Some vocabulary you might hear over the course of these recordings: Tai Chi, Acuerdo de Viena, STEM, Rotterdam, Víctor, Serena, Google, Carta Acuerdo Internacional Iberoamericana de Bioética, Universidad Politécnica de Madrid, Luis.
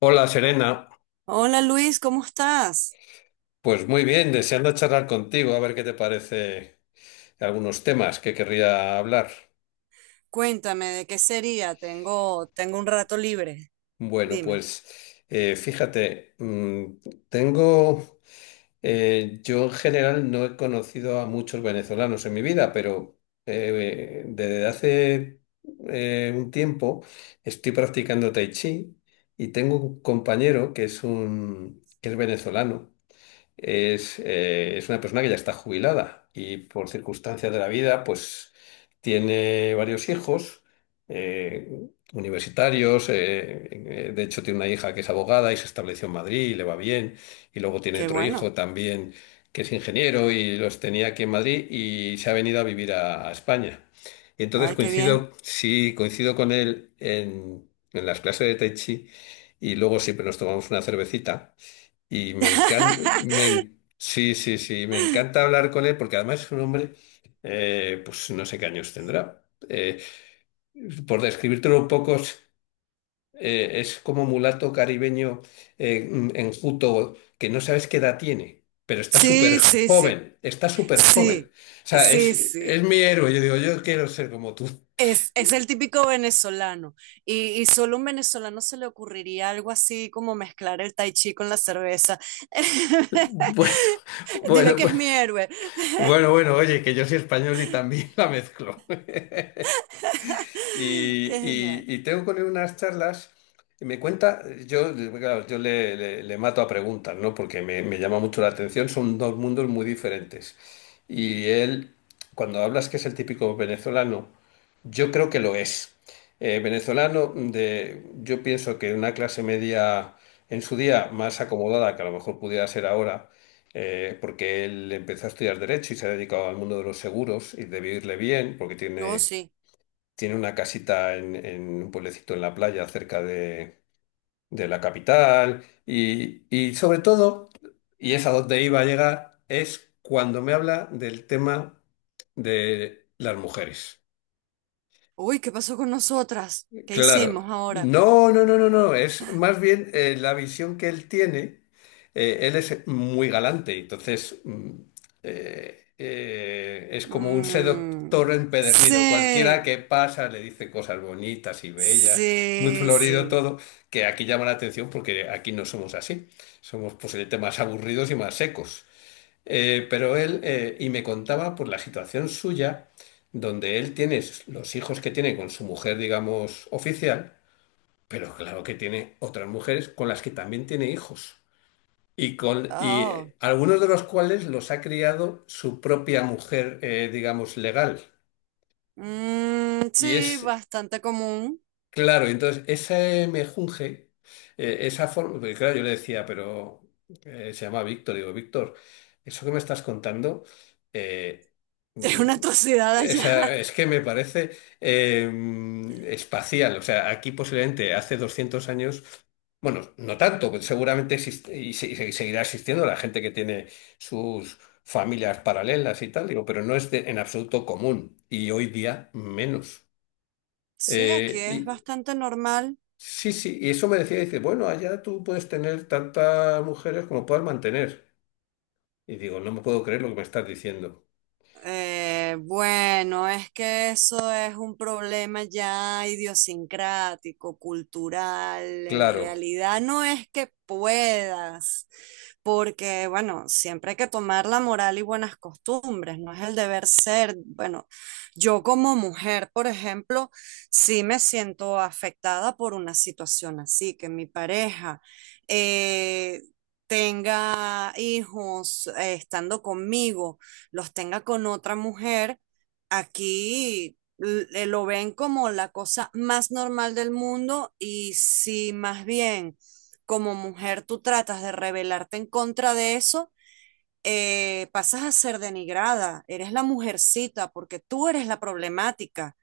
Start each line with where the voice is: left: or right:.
left: Hola Serena,
right: Hola Luis, ¿cómo estás?
left: pues muy bien, deseando charlar contigo, a ver qué te parece algunos temas que querría hablar.
right: Cuéntame, ¿de qué sería? Tengo un rato libre.
left: Bueno,
right: Dime.
left: pues fíjate, tengo, yo en general no he conocido a muchos venezolanos en mi vida, pero desde hace un tiempo estoy practicando Tai Chi y tengo un compañero que es venezolano. Es una persona que ya está jubilada y por circunstancias de la vida, pues tiene varios hijos eh, universitarios. De hecho, tiene una hija que es abogada y se estableció en Madrid y le va bien. Y luego tiene
right: Qué
left: otro
right: bueno.
left: hijo también que es ingeniero y los tenía aquí en Madrid y se ha venido a vivir a España. Y entonces
right: Ay, qué bien.
left: coincido, sí, coincido con él en las clases de Tai Chi y luego siempre nos tomamos una cervecita. Y me encanta, sí, sí, sí, me encanta hablar con él porque además es un hombre, pues no sé qué años tendrá. Eh, por describírtelo un poco, es como mulato caribeño enjuto que no sabes qué edad tiene, pero está súper
right: Sí, sí, sí.
left: joven, está súper joven.
right: Sí,
left: O sea,
right: sí, sí.
left: es mi héroe, yo digo, yo quiero ser como tú.
right: Es el típico venezolano. Y solo a un venezolano se le ocurriría algo así como mezclar el tai chi con la cerveza.
left: Bueno,
right: Dile que
left: bueno,
right: es mi héroe.
left: bueno, oye, que yo soy español y también la mezclo.
right: Qué genial.
left: Y tengo con él unas charlas. Y me cuenta. yo, claro, le mato a preguntas, ¿no? Porque me llama mucho la atención, son dos mundos muy diferentes. Y él, cuando hablas que es el típico venezolano, yo creo que lo es. Venezolano de, yo pienso que una clase media en su día más acomodada que a lo mejor pudiera ser ahora, porque él empezó a estudiar derecho y se ha dedicado al mundo de los seguros y debió irle bien porque
right: Oh,
left: tiene
right: sí.
left: tiene una casita en un pueblecito en la playa cerca de la capital y sobre todo, y es a donde iba a llegar, es cuando me habla del tema de las mujeres.
right: Uy, ¿qué pasó con nosotras? ¿Qué
left: Claro.
right: hicimos ahora?
left: No, no, no, no, no. Es más bien la visión que él tiene. Él es muy galante, entonces es como un seductor
right: Mm,
left: empedernido. Cualquiera
right: sí,
left: que pasa le dice cosas bonitas y bellas, muy
right: sí,
left: florido
right: sí.
left: todo, que aquí llama la atención porque aquí no somos así. Somos posiblemente más aburridos y más secos. Pero él, y me contaba por la situación suya, donde él tiene los hijos que tiene con su mujer, digamos, oficial, pero claro que tiene otras mujeres con las que también tiene hijos. Y, con, y
right: Oh,
left: Algunos de los cuales los ha criado su propia mujer, digamos, legal.
right: mm,
left: Y
right: sí,
left: es
right: bastante común.
left: Claro, entonces ese mejunje, esa forma, porque claro, yo le decía, pero se llama Víctor, digo, Víctor, eso que me estás contando, eh,
right: Es
left: mm,
right: una atrocidad
left: o sea,
right: allá.
left: es que me parece espacial, o sea, aquí posiblemente hace 200 años, bueno, no tanto, pues seguramente existe y seguirá existiendo la gente que tiene sus familias paralelas y tal, digo, pero no es en absoluto común y hoy día menos.
right: Sí, aquí es
left: Eh,
right: bastante normal.
left: Sí, sí, y eso me decía, dice, bueno, allá tú puedes tener tantas mujeres como puedas mantener. Y digo, no me puedo creer lo que me estás diciendo.
right: Bueno, es que eso es un problema ya idiosincrático, cultural. En
left: Claro,
right: realidad no es que puedas, porque bueno, siempre hay que tomar la moral y buenas costumbres, no es el deber ser. Bueno, yo como mujer, por ejemplo, sí me siento afectada por una situación así, que mi pareja... eh, tenga hijos estando conmigo los tenga con otra mujer, aquí lo ven como la cosa más normal del mundo y si más bien como mujer tú tratas de rebelarte en contra de eso, pasas a ser denigrada, eres la mujercita porque tú eres la problemática,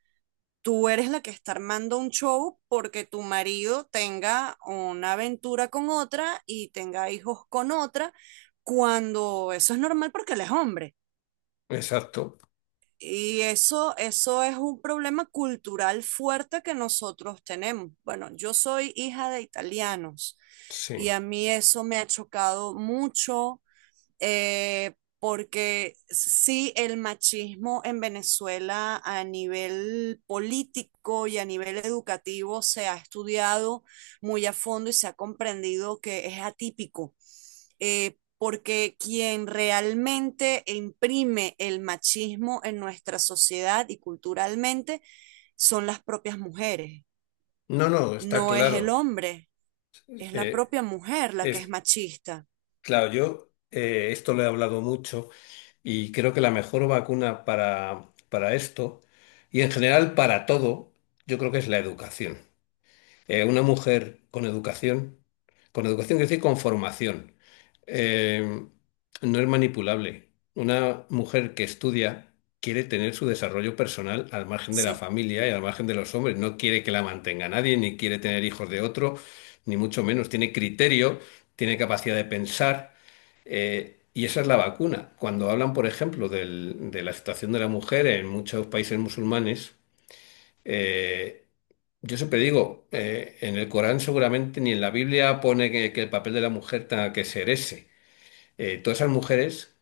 right: tú eres la que está armando un show porque tu marido tenga una aventura con otra y tenga hijos con otra, cuando eso es normal porque él es hombre.
left: exacto,
right: Y eso es un problema cultural fuerte que nosotros tenemos. Bueno, yo soy hija de italianos y
left: sí.
right: a mí eso me ha chocado mucho eh, porque sí, el machismo en Venezuela a nivel político y a nivel educativo se ha estudiado muy a fondo y se ha comprendido que es atípico. Porque quien realmente imprime el machismo en nuestra sociedad y culturalmente son las propias mujeres,
left: No, no, está
right: no es el
left: claro.
right: hombre, es la
left: Eh,
right: propia mujer la que es
left: es,
right: machista.
left: claro, yo esto lo he hablado mucho y creo que la mejor vacuna para esto y en general para todo, yo creo que es la educación. Una mujer con educación quiere decir con formación, eh, no es manipulable. Una mujer que estudia quiere tener su desarrollo personal al margen de la
right: Sí,
left: familia y al margen de los hombres. No quiere que la mantenga nadie, ni quiere tener hijos de otro, ni mucho menos. Tiene criterio, tiene capacidad de pensar. Y esa es la vacuna. Cuando hablan, por ejemplo, de la situación de la mujer en muchos países musulmanes, eh, yo siempre digo, en el Corán seguramente ni en la Biblia pone que el papel de la mujer tenga que ser ese. Todas esas mujeres,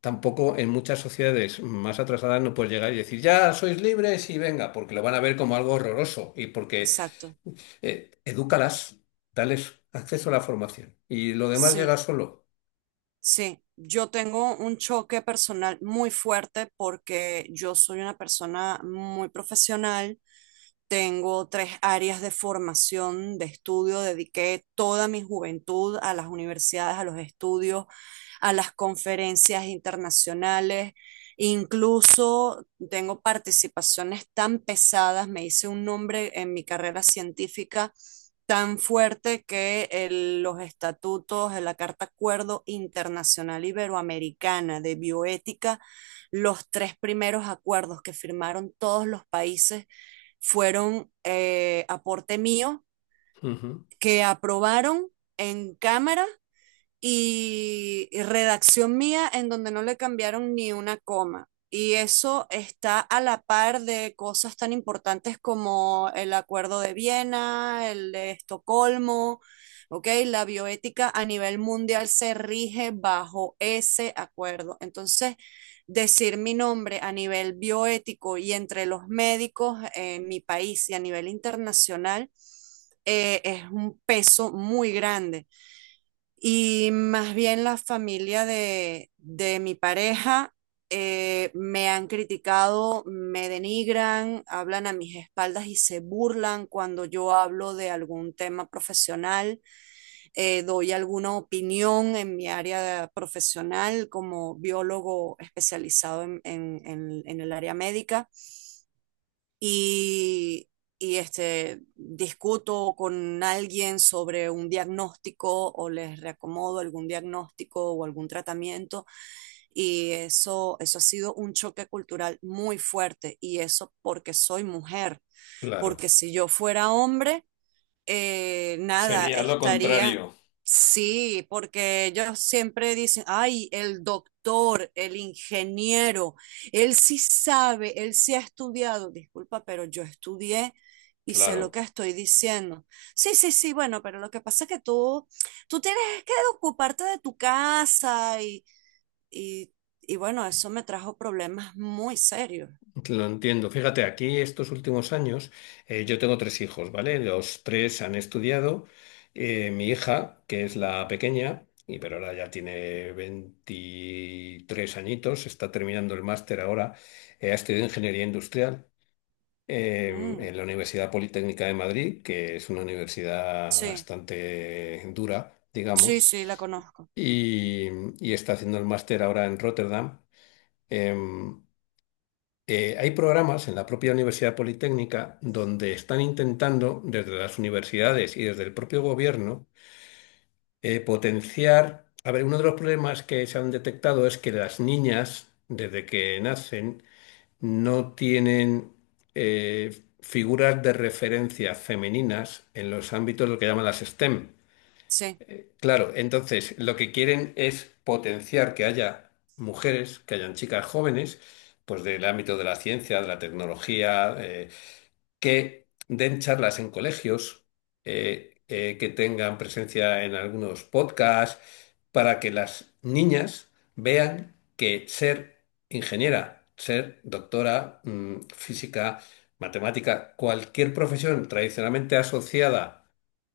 left: tampoco en muchas sociedades más atrasadas no puedes llegar y decir, ya sois libres y venga, porque lo van a ver como algo horroroso y porque
right: exacto.
left: edúcalas, dales acceso a la formación y lo demás
right: Sí.
left: llega solo.
right: Sí, yo tengo un choque personal muy fuerte porque yo soy una persona muy profesional. Tengo tres áreas de formación, de estudio. Dediqué toda mi juventud a las universidades, a los estudios, a las conferencias internacionales. Incluso tengo participaciones tan pesadas, me hice un nombre en mi carrera científica tan fuerte que los estatutos de la Carta Acuerdo Internacional Iberoamericana de Bioética, los tres primeros acuerdos que firmaron todos los países fueron aporte mío
left: Ujú.
right: que aprobaron en cámara y redacción mía en donde no le cambiaron ni una coma. Y eso está a la par de cosas tan importantes como el Acuerdo de Viena, el de Estocolmo, ¿ok? La bioética a nivel mundial se rige bajo ese acuerdo. Entonces, decir mi nombre a nivel bioético y entre los médicos en mi país y a nivel internacional es un peso muy grande. Y más bien la familia de mi pareja me han criticado, me denigran, hablan a mis espaldas y se burlan cuando yo hablo de algún tema profesional, doy alguna opinión en mi área profesional como biólogo especializado en en el área médica y, y este, discuto con alguien sobre un diagnóstico o les reacomodo algún diagnóstico o algún tratamiento. Y eso ha sido un choque cultural muy fuerte. Y eso porque soy mujer.
left: Claro.
right: Porque si yo fuera hombre, nada,
left: Sería lo
right: estaría,
left: contrario.
right: sí, porque ellos siempre dicen, ay, el doctor, el ingeniero, él sí sabe, él sí ha estudiado, disculpa, pero yo estudié y sé lo
left: Claro.
right: que estoy diciendo. Sí, sí, sí, bueno, pero lo que pasa es que tú tienes que ocuparte de tu casa y, y bueno, eso me trajo problemas muy serios.
left: Lo entiendo. Fíjate, aquí estos últimos años yo tengo tres hijos, ¿vale? Los tres han estudiado. Mi hija, que es la pequeña, y pero ahora ya tiene 23 añitos, está terminando el máster ahora, ha estudiado ingeniería industrial eh,
right: Mm,
left: en la Universidad Politécnica de Madrid, que es una universidad
right: sí,
left: bastante dura,
right: sí,
left: digamos,
right: sí, la conozco,
left: y, y está haciendo el máster ahora en Rotterdam. Em, Hay programas en la propia Universidad Politécnica donde están intentando, desde las universidades y desde el propio gobierno, potenciar. A ver, uno de los problemas que se han detectado es que las niñas, desde que nacen, no tienen figuras de referencia femeninas en los ámbitos de lo que llaman las STEM.
right: sí.
left: Claro, entonces lo que quieren es potenciar que haya mujeres, que hayan chicas jóvenes, pues del ámbito de la ciencia, de la tecnología, que den charlas en colegios, que tengan presencia en algunos podcasts, para que las niñas vean que ser ingeniera, ser doctora, física, matemática, cualquier profesión tradicionalmente asociada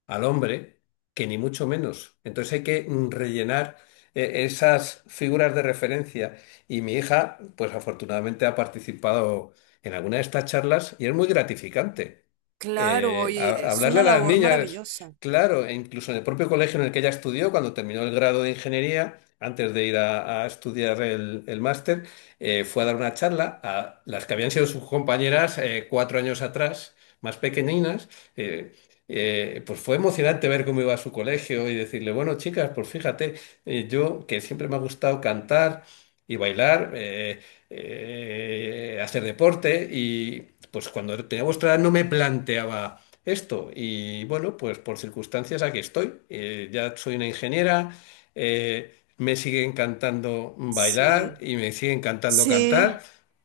left: al hombre, que ni mucho menos. Entonces hay que rellenar esas figuras de referencia. Y mi hija, pues afortunadamente ha participado en alguna de estas charlas y es muy gratificante.
right: Claro, y es
left: Hablarle a
right: una
left: las
right: labor
left: niñas,
right: maravillosa.
left: claro, e incluso en el propio colegio en el que ella estudió, cuando terminó el grado de ingeniería, antes de ir a estudiar el máster, fue a dar una charla a las que habían sido sus compañeras 4 años atrás, más pequeñinas. eh, pues fue emocionante ver cómo iba a su colegio y decirle, bueno, chicas, pues fíjate, yo que siempre me ha gustado cantar y bailar, hacer deporte y pues cuando tenía vuestra edad no me planteaba esto y bueno, pues por circunstancias aquí estoy. Ya soy una ingeniera, me sigue encantando bailar
right: Sí,
left: y me sigue encantando
right: sí,
left: cantar.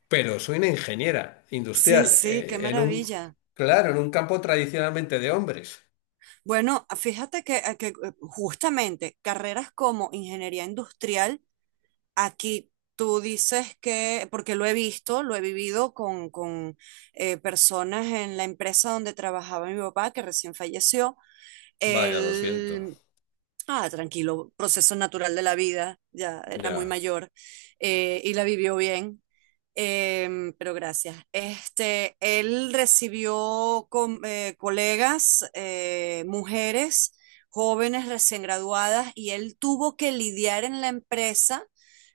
left: Pero soy una ingeniera
right: sí,
left: industrial
right: sí, qué
left: en un
right: maravilla.
left: Claro, en un campo tradicionalmente de hombres.
right: Bueno, fíjate que justamente carreras como ingeniería industrial, aquí tú dices que, porque lo he visto, lo he vivido con personas en la empresa donde trabajaba mi papá, que recién falleció,
left: Vaya, lo siento.
right: él. Ah, tranquilo, proceso natural de la vida, ya era muy
left: Ya,
right: mayor y la vivió bien, pero gracias. Este, él recibió colegas, mujeres, jóvenes recién graduadas y él tuvo que lidiar en la empresa,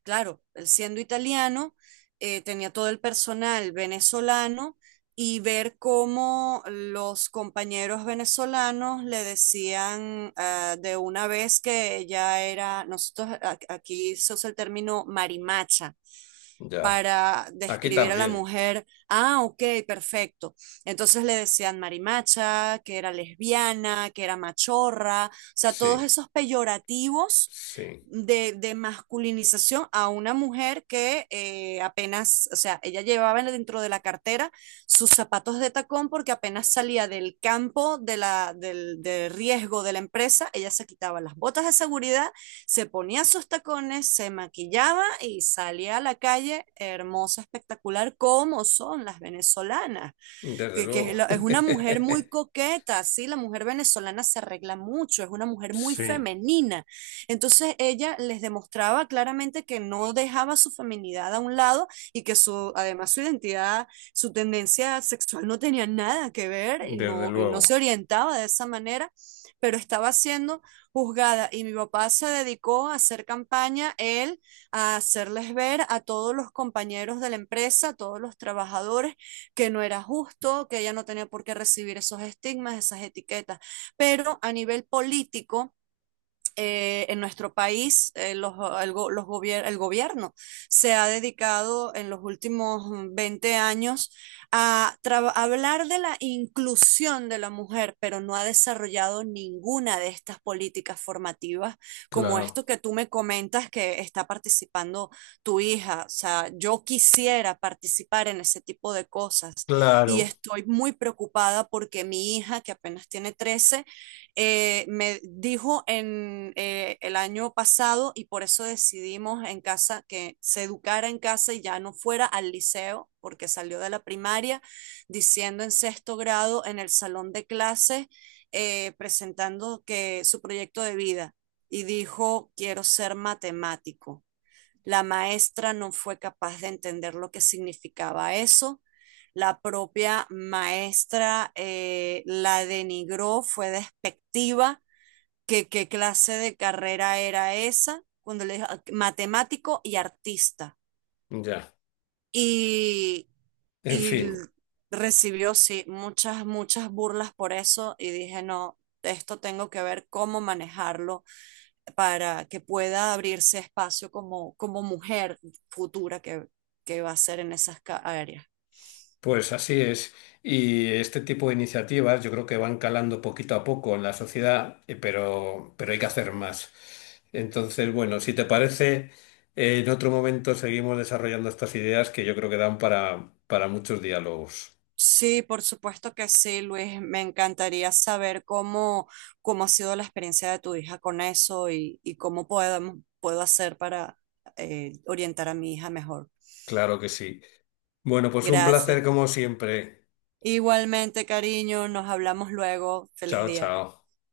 right: claro, él siendo italiano, tenía todo el personal venezolano y ver cómo los compañeros venezolanos le decían ah, de una vez que ella era, nosotros aquí se usa el término marimacha
left: ya.
right: para
left: Aquí
right: describir a la
left: también.
right: mujer. Ah, ok, perfecto. Entonces le decían marimacha, que era lesbiana, que era machorra, o sea, todos
left: Sí,
right: esos peyorativos
left: sí.
right: de masculinización a una mujer que apenas, o sea, ella llevaba dentro de la cartera sus zapatos de tacón porque apenas salía del campo de la, del riesgo de la empresa, ella se quitaba las botas de seguridad, se ponía sus tacones, se maquillaba y salía a la calle hermosa, espectacular, como son las venezolanas
left: Desde
right: que
left: luego.
right: es, es una mujer muy coqueta, sí, la mujer venezolana se arregla mucho, es una mujer muy
left: Sí,
right: femenina. Entonces ella les demostraba claramente que no dejaba su feminidad a un lado y que su, además su identidad, su tendencia sexual no tenía nada que ver
left: desde
right: y no se
left: luego.
right: orientaba de esa manera, pero estaba siendo juzgada y mi papá se dedicó a hacer campaña, él, a hacerles ver a todos los compañeros de la empresa, a todos los trabajadores que no era justo, que ella no tenía por qué recibir esos estigmas, esas etiquetas. Pero a nivel político, en nuestro país los, el, go los gobier el, gobierno se ha dedicado en los últimos 20 años a hablar de la inclusión de la mujer, pero no ha desarrollado ninguna de estas políticas formativas como
left: Claro,
right: esto que tú me comentas que está participando tu hija. O sea, yo quisiera participar en ese tipo de cosas y
left: claro.
right: estoy muy preocupada porque mi hija, que apenas tiene 13, me dijo en el año pasado, y por eso decidimos en casa que se educara en casa y ya no fuera al liceo, porque salió de la primaria diciendo en sexto grado en el salón de clases, presentando que su proyecto de vida, y dijo, quiero ser matemático. La maestra no fue capaz de entender lo que significaba eso. La propia maestra la denigró, fue despectiva. ¿Qué ¿Qué clase de carrera era esa? Cuando le dijo matemático y artista.
left: Ya.
right: Y
left: En
right: y
left: fin.
right: l- Recibió, sí, muchas, muchas burlas por eso y dije, no, esto tengo que ver cómo manejarlo para que pueda abrirse espacio como, como mujer futura que va a ser en esas áreas.
left: Pues así es. Y este tipo de iniciativas yo creo que van calando poquito a poco en la sociedad, pero hay que hacer más. Entonces, bueno, si te parece, en otro momento seguimos desarrollando estas ideas que yo creo que dan para muchos diálogos.
right: Sí, por supuesto que sí, Luis. Me encantaría saber cómo, cómo ha sido la experiencia de tu hija con eso y cómo podemos, puedo hacer para orientar a mi hija mejor.
left: Claro que sí. Bueno, pues un
right: Gracias.
left: placer como siempre.
right: Igualmente, cariño, nos hablamos luego. Feliz
left: Chao,
right: día.
left: chao.